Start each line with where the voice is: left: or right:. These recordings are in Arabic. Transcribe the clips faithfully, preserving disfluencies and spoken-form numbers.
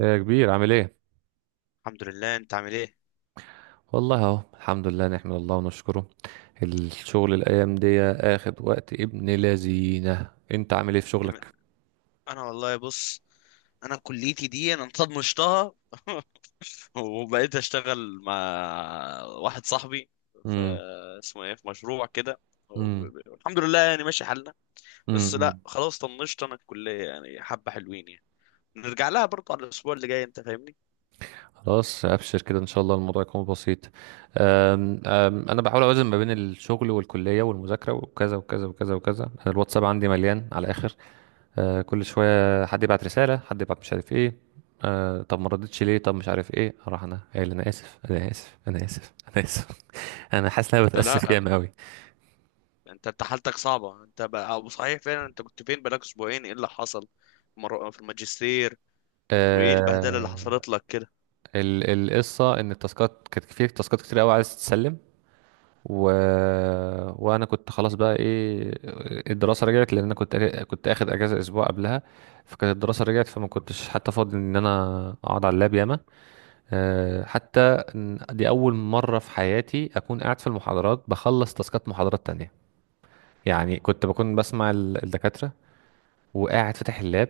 right: يا كبير، عامل ايه؟
left: الحمد لله، انت عامل ايه؟
right: والله اهو الحمد لله، نحمد الله ونشكره. الشغل الايام دي اخد وقت ابن لذينه. انت عامل ايه في
left: جميل.
right: شغلك؟
left: انا والله بص، انا كليتي دي انا طنشتها. وبقيت اشتغل مع واحد صاحبي في،
right: امم.
left: اسمه ايه، في مشروع كده. وب-
right: امم.
left: ب- الحمد لله يعني ماشي حالنا. بس لا
right: امم.
left: خلاص طنشت انا الكلية يعني حبة حلوين يعني، نرجع لها برضه على الاسبوع اللي جاي، انت فاهمني؟
right: خلاص ابشر كده، ان شاء الله الموضوع يكون بسيط. أم أم انا بحاول اوازن ما بين الشغل والكليه والمذاكره وكذا وكذا وكذا وكذا. أنا الواتساب عندي مليان على الاخر. أه كل شويه حد يبعت رساله، حد يبعت مش عارف ايه. أه طب ما ردتش ليه، طب مش عارف ايه، اروح انا قايل انا اسف، انا اسف، انا اسف، انا اسف. انا حاسس ان انا
left: انت
right: بتاسف
left: لا،
right: جامد قوي.
left: انت انت حالتك صعبة انت بقى، أو صحيح فعلا، انت كنت فين بقالك اسبوعين؟ ايه اللي حصل مرة- في الماجستير؟ وايه البهدلة اللي
right: آه
left: حصلت لك؟
right: ال- القصه ان التاسكات كانت، في تاسكات كتير قوي عايز تتسلم. و... وانا كنت خلاص بقى ايه. الدراسه رجعت، لان انا كنت كنت اخد اجازه اسبوع قبلها. فكانت الدراسه رجعت، فما كنتش حتى فاضي ان انا اقعد على اللاب ياما. آه حتى إن دي اول مره في حياتي اكون قاعد في المحاضرات بخلص تاسكات محاضرات تانية. يعني كنت بكون بسمع ال- الدكاتره، وقاعد فاتح اللاب،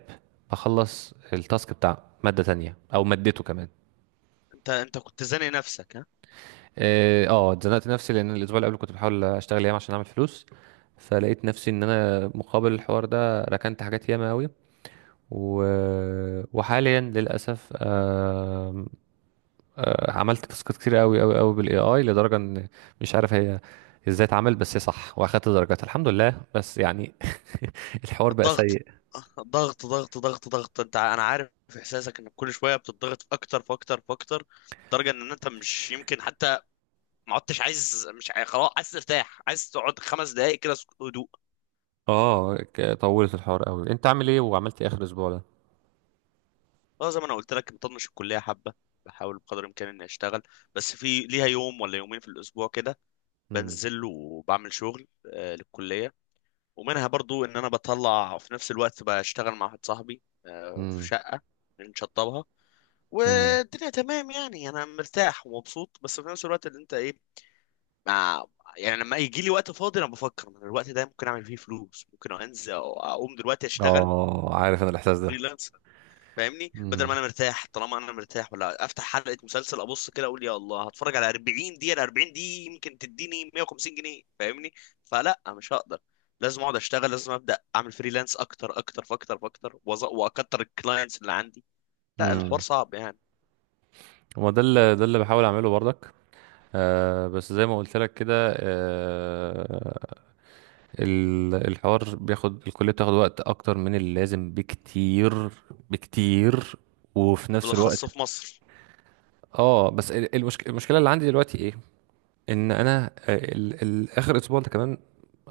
right: بخلص التاسك بتاع مادة تانية او مادته كمان.
left: انت انت كنت زانق نفسك، ها؟
right: اه آه، اتزنقت نفسي، لان الاسبوع اللي قبل كنت بحاول اشتغل ياما عشان اعمل فلوس. فلقيت نفسي ان انا مقابل الحوار ده ركنت حاجات ياما قوي. و... وحاليا للاسف، آه... عملت تاسكات كتير قوي قوي قوي بالاي اي، لدرجه ان مش عارف هي ازاي اتعمل، بس هي صح واخدت درجات الحمد لله، بس يعني الحوار بقى
left: الضغط،
right: سيء.
left: ضغط ضغط ضغط ضغط، انت ع- انا عارف احساسك انك كل شويه بتضغط في اكتر في اكتر في اكتر، لدرجه ان انت مش يمكن حتى ما عدتش عايز، مش عايز خلاص، عايز ترتاح، عايز تقعد خمس دقائق كده سك- هدوء.
right: اه ك- طولت الحوار قوي. انت عامل ايه، وعملت ايه اخر اسبوع ده؟
left: اه، زي ما انا قلت لك، مطنش الكليه حبه، بحاول بقدر الامكان اني اشتغل، بس في ليها يوم ولا يومين في الاسبوع كده،
right: مم.
left: بنزل وبعمل شغل، آه، للكليه. ومنها برضو ان انا بطلع في نفس الوقت بشتغل مع واحد صاحبي، آه، في
right: امم.
left: شقه بنشطبها،
right: امم.
left: والدنيا تمام يعني. انا مرتاح ومبسوط، بس في نفس الوقت اللي انت ايه، مع، يعني لما يجي لي وقت فاضي انا بفكر إن الوقت ده ممكن اعمل فيه فلوس، ممكن انزل أو اقوم دلوقتي اشتغل
right: اه، عارف انا الاحساس ده.
left: فريلانسر، فاهمني؟ بدل ما
right: امم.
left: انا مرتاح، طالما انا مرتاح ولا افتح حلقة مسلسل ابص كده اقول يا الله، هتفرج على أربعين دقيقة؟ ال أربعين دي يمكن تديني مية وخمسين جنيه، فاهمني؟ فلا، مش هقدر، لازم اقعد اشتغل، لازم ابدا اعمل فريلانس اكتر اكتر، فاكتر فاكتر، وأز- واكتر الكلاينتس اللي عندي. لا، الحوار
right: امم.
left: صعب يعني،
right: وما ده اللي ده اللي بحاول اعمله برضك. آه بس زي ما قلت لك كده. آه ال- الحوار بياخد، الكلية بتاخد وقت اكتر من اللازم بكتير بكتير. وفي نفس الوقت،
left: بالاخص في مصر.
right: اه بس ال- المشك... المشكلة اللي عندي دلوقتي ايه؟ ان انا، آه، ال... ال... اخر اسبوع ده كمان،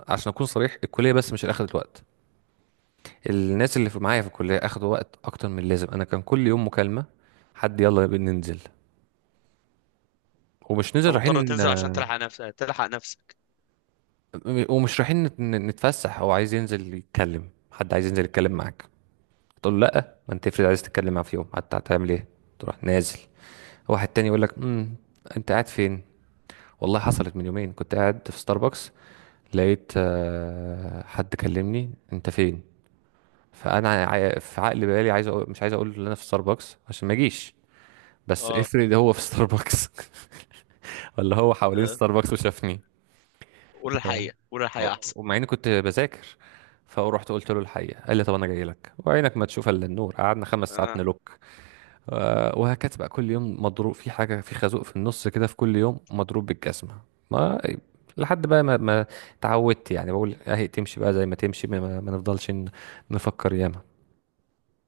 right: عشان اكون صريح، الكلية بس مش اخدت وقت. الناس اللي في معايا في الكلية أخدوا وقت أكتر من اللازم. أنا كان كل يوم مكالمة، حد يلا ننزل، ومش
left: انت
right: ننزل
left: مضطر
right: رايحين،
left: تنزل عشان تلحق نفسك تلحق نفسك.
right: ومش رايحين نت- نتفسح. هو عايز ينزل يتكلم، حد عايز ينزل يتكلم معاك، تقول له لا. ما انت افرض عايز تتكلم معاه في يوم حتى، هتعمل ايه؟ تروح نازل. واحد تاني يقول لك امم، انت قاعد فين؟ والله حصلت من يومين، كنت قاعد في ستاربكس. لقيت آه، حد كلمني، انت فين؟ فانا عا- في عقل بالي عايز أقول، مش عايز اقول ان انا في ستاربكس عشان ما اجيش، بس
left: اه،
right: افرض هو في ستاربكس، ولا هو حوالين
left: آه،
right: ستاربكس وشافني.
left: قول
right: ف...
left: الحقيقة، قول الحقيقة احسن.
right: ومع اني كنت بذاكر، فرحت قلت له الحقيقه. قال لي طب انا جاي لك، وعينك ما تشوف الا النور، قعدنا خمس ساعات
left: انا،
right: نلوك. آه، وهكذا بقى كل يوم مضروب في حاجه، في خازوق في النص كده، في كل يوم مضروب بالجزمه. ما لحد بقى ما ما اتعودت يعني. بقول اهي تمشي بقى زي ما تمشي، ما, ما ما نفضلش ن- نفكر ياما.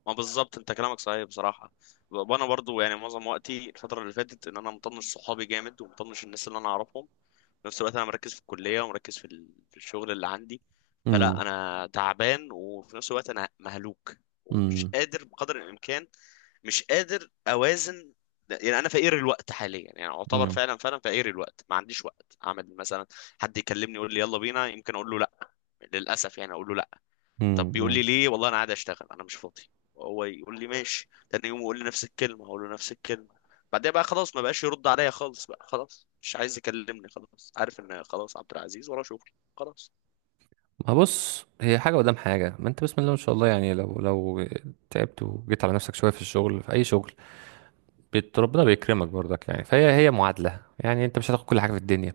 left: ما بالظبط انت كلامك صحيح بصراحة. وانا برضو يعني معظم وقتي الفترة اللي فاتت ان انا مطنش صحابي جامد ومطنش الناس اللي انا اعرفهم. في نفس الوقت انا مركز في الكليه ومركز في ال- في الشغل اللي عندي. فلا
right: امم.
left: انا تعبان، وفي نفس الوقت انا مهلوك، ومش قادر بقدر الامكان، مش قادر اوازن. يعني انا فقير الوقت حاليا، يعني اعتبر
right: امم.
left: فعلا فعلا فقير الوقت. ما عنديش وقت اعمل مثلا، حد يكلمني يقول لي يلا بينا، يمكن اقول له لا، للاسف يعني اقول له، طب بيقول لي
right: امم.
left: ليه، والله انا قاعد اشتغل انا مش فاضي، وهو يقول لي ماشي، تاني يوم يقول لي نفس الكلمه اقول له نفس الكلمه. بعدين بقى خلاص ما بقاش يرد عليا خالص، بقى خلاص مش عايز يكلمني، خلاص عارف ان خلاص عبد العزيز وراه شغل، خلاص.
right: ما بص، هي حاجة قدام حاجة. ما انت بسم الله ما شاء الله. يعني لو لو تعبت وجيت على نفسك شوية في الشغل، في أي شغل، بت- ربنا بيكرمك برضك. يعني فهي هي معادلة، يعني انت مش هتاخد كل حاجة في الدنيا.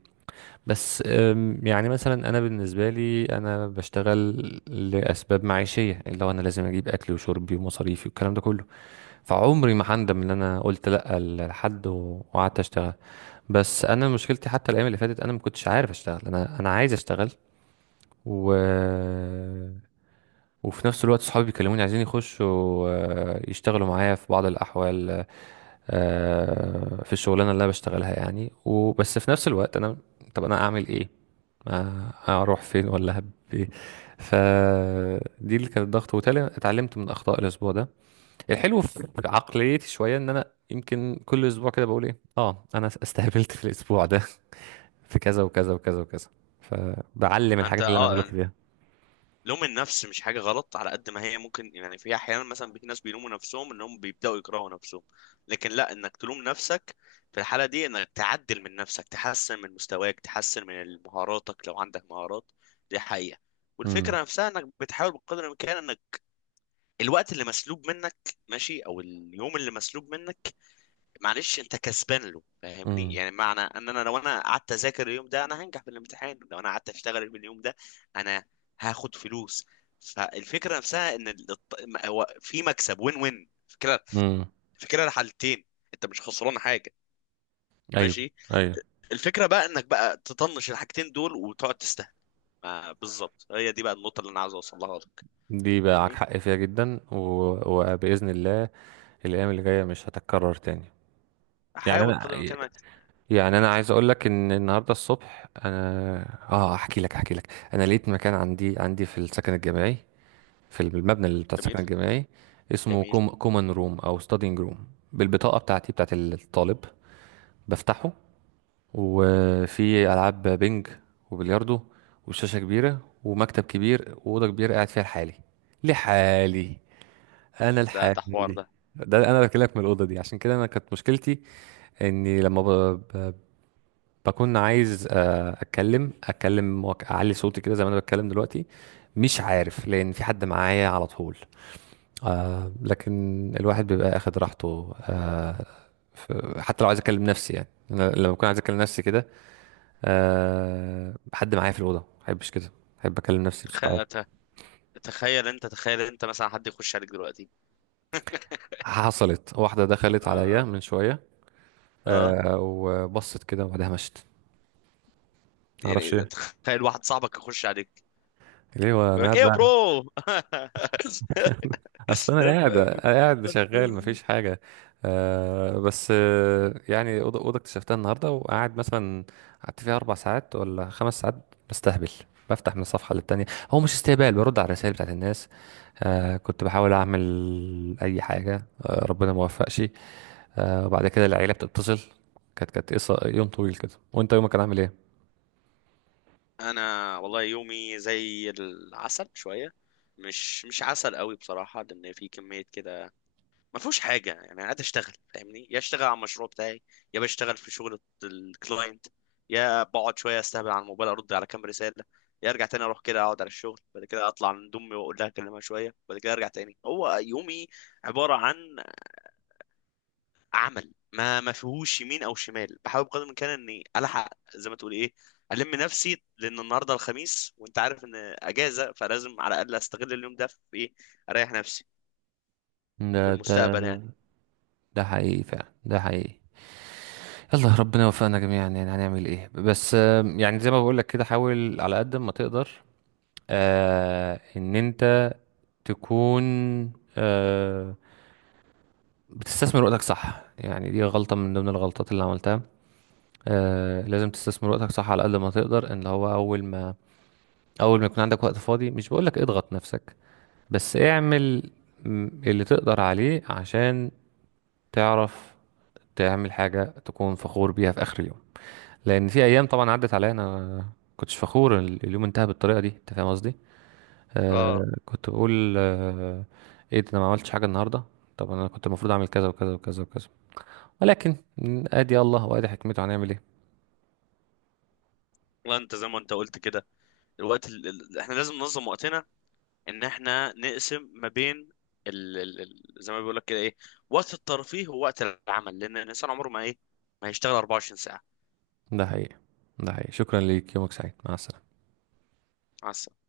right: بس أم، يعني مثلا أنا بالنسبة لي أنا بشتغل لأسباب معيشية، اللي هو أنا لازم أجيب أكلي وشربي ومصاريفي والكلام ده كله. فعمري ما هندم إن أنا قلت لأ لحد و- وقعدت أشتغل. بس انا مشكلتي حتى الايام اللي فاتت انا ما كنتش عارف اشتغل. انا انا عايز اشتغل، و وفي نفس الوقت صحابي بيكلموني عايزين يخشوا، آه، يشتغلوا معايا في بعض الأحوال، آه، في الشغلانة اللي أنا بشتغلها يعني. وبس في نفس الوقت أنا، طب أنا أعمل إيه؟ ما أروح فين، ولا هب إيه؟ فدي اللي كانت ضغط، وبالتالي اتعلمت من أخطاء الأسبوع ده. الحلو في عقليتي شوية إن أنا يمكن كل أسبوع كده بقول إيه، آه أنا استهبلت في الأسبوع ده في كذا وكذا وكذا وكذا، فبعلم
left: انت
right: الحاجات اللي أنا
left: اه،
right: غلطت فيها.
left: لوم النفس مش حاجة غلط على قد ما هي ممكن، يعني في أحيانا مثلا في ناس بيلوموا نفسهم إنهم بيبدأوا يكرهوا نفسهم، لكن لا، إنك تلوم نفسك في الحالة دي إنك تعدل من نفسك، تحسن من مستواك، تحسن من مهاراتك لو عندك مهارات، دي حقيقة.
right: امم.
left: والفكرة نفسها إنك بتحاول بقدر الإمكان إنك الوقت اللي مسلوب منك، ماشي، أو اليوم اللي مسلوب منك، معلش انت كسبان له، فاهمني؟
right: امم.
left: يعني معنى ان انا، لو انا قعدت اذاكر اليوم ده انا هنجح في الامتحان، لو انا قعدت اشتغل من اليوم ده انا هاخد فلوس. فالفكره نفسها ان ال- الط- م- هو في مكسب، وين وين فكره،
right: امم.
left: فكره الحالتين. انت مش خسران حاجه،
right: ايوه،
left: ماشي.
right: ايوه.
left: الفكره بقى انك بقى تطنش الحاجتين دول وتقعد تستهبل. ما- بالظبط، هي دي بقى النقطه اللي انا عاوز اوصلها لك،
right: دي بقى معاك
left: فاهمني؟
right: حق فيها جدا. و... وبإذن الله الأيام اللي جاية مش هتتكرر تاني. يعني
left: احاول
right: أنا
left: بقدر الامكان انك،
right: يعني أنا عايز أقول لك إن النهاردة الصبح أنا، آه أحكي لك أحكي لك، أنا لقيت مكان عندي، عندي في السكن الجامعي، في المبنى اللي بتاع السكن
left: جميل
right: الجامعي، اسمه
left: جميل.
right: كوم... كومن روم أو ستادينج روم، بالبطاقة بتاعتي بتاعت الطالب بفتحه، وفي ألعاب بينج وبلياردو وشاشة كبيرة ومكتب كبير وأوضة كبيرة قاعد فيها لحالي، لحالي. انا
left: ده ده حوار ده،
right: الحالي. ده انا بكلمك من الاوضه دي، عشان كده انا كانت مشكلتي اني لما ب... ب... بكون عايز، آه، اتكلم اتكلم وأك- اعلي صوتي كده زي ما انا بتكلم دلوقتي. مش عارف لان في حد معايا على طول. آه لكن الواحد بيبقى اخد راحته. آه ف- حتى لو عايز اكلم نفسي، يعني انا لما بكون عايز اكلم نفسي كده، آه حد معايا في الاوضه ما بحبش كده. بحب اكلم نفسي
left: تخ...
right: بصوت عالي.
left: ت- تخيل انت، تخيل انت مثلا حد يخش عليك دلوقتي؟
right: حصلت واحده
left: اه،
right: دخلت عليا
left: آه.
right: من شويه،
left: آه.
right: آه وبصت كده وبعدها مشت. معرفش
left: يعني
right: ايه
left: تخيل واحد صاحبك يخش عليك
right: ليه، وانا
left: يقول لك
right: قاعد
left: ايه يا
right: بقى-
left: برو؟
right: اصل انا قاعد قاعد شغال مفيش حاجه. آه بس آه يعني اوضه اوضه اكتشفتها النهارده، وقاعد مثلا قعدت فيها اربع ساعات ولا خمس ساعات بستهبل، بفتح من صفحه للتانيه. هو مش استهبال، برد على الرسائل بتاعت الناس. آه كنت بحاول اعمل اي حاجه، آه ربنا ما وفقش. آه وبعد كده العيله بتتصل. كانت كانت قصة- يوم طويل كده. وانت يومك كان عامل ايه؟
left: انا والله يومي زي العسل شويه، مش مش عسل قوي بصراحه، لان في كميه كده ما فيهوش حاجه يعني. انا قاعد اشتغل، فاهمني؟ يا اشتغل على المشروع بتاعي، يا بشتغل في شغل الكلاينت، يا بقعد شويه استهبل على الموبايل ارد على كام رساله، يا ارجع تاني اروح كده اقعد على الشغل، بعد كده اطلع عند امي واقول لها اكلمها شويه، بعد كده ارجع تاني. هو يومي عباره عن عمل، ما ما فيهوش يمين او شمال. بحاول بقدر الامكان اني الحق زي ما تقول ايه، الم نفسي، لان النهارده الخميس وانت عارف ان اجازه، فلازم على الاقل استغل اليوم ده في ايه، اريح نفسي في
right: ده ده
left: المستقبل يعني.
right: ده حقيقي فعلا، ده حقيقي. يلا ربنا يوفقنا جميعا، يعني هنعمل ايه؟ بس آم، يعني زي ما بقول لك كده، حاول على قد ما تقدر آه ان انت تكون، آه بتستثمر وقتك صح. يعني دي غلطة من ضمن الغلطات اللي عملتها. آه لازم تستثمر وقتك صح على قد ما تقدر. ان هو اول ما اول ما يكون عندك وقت فاضي، مش بقول لك اضغط نفسك، بس اعمل م، اللي تقدر عليه عشان تعرف تعمل حاجة تكون فخور بيها في آخر اليوم. لان في ايام طبعا عدت عليا انا كنتش فخور، ال- اليوم انتهى بالطريقه دي، انت فاهم قصدي؟
left: اه،
right: آه كنت بقول آه ايه ده، انا ما عملتش حاجه النهارده. طب انا كنت المفروض اعمل كذا وكذا وكذا وكذا. ولكن آه، ادي الله وادي حكمته، هنعمل ايه؟
left: والله انت زي ما انت قلت كده، الوقت ال... ال- احنا لازم ننظم وقتنا، ان احنا نقسم ما بين ال... ال... ال- زي ما بيقول لك كده ايه، وقت الترفيه ووقت العمل، لان الانسان عمره ما ايه، ما هيشتغل 24 ساعة.
right: ده حقيقي، ده حقيقي. شكرا ليك، يومك سعيد، مع السلامه.
left: مع السلامة.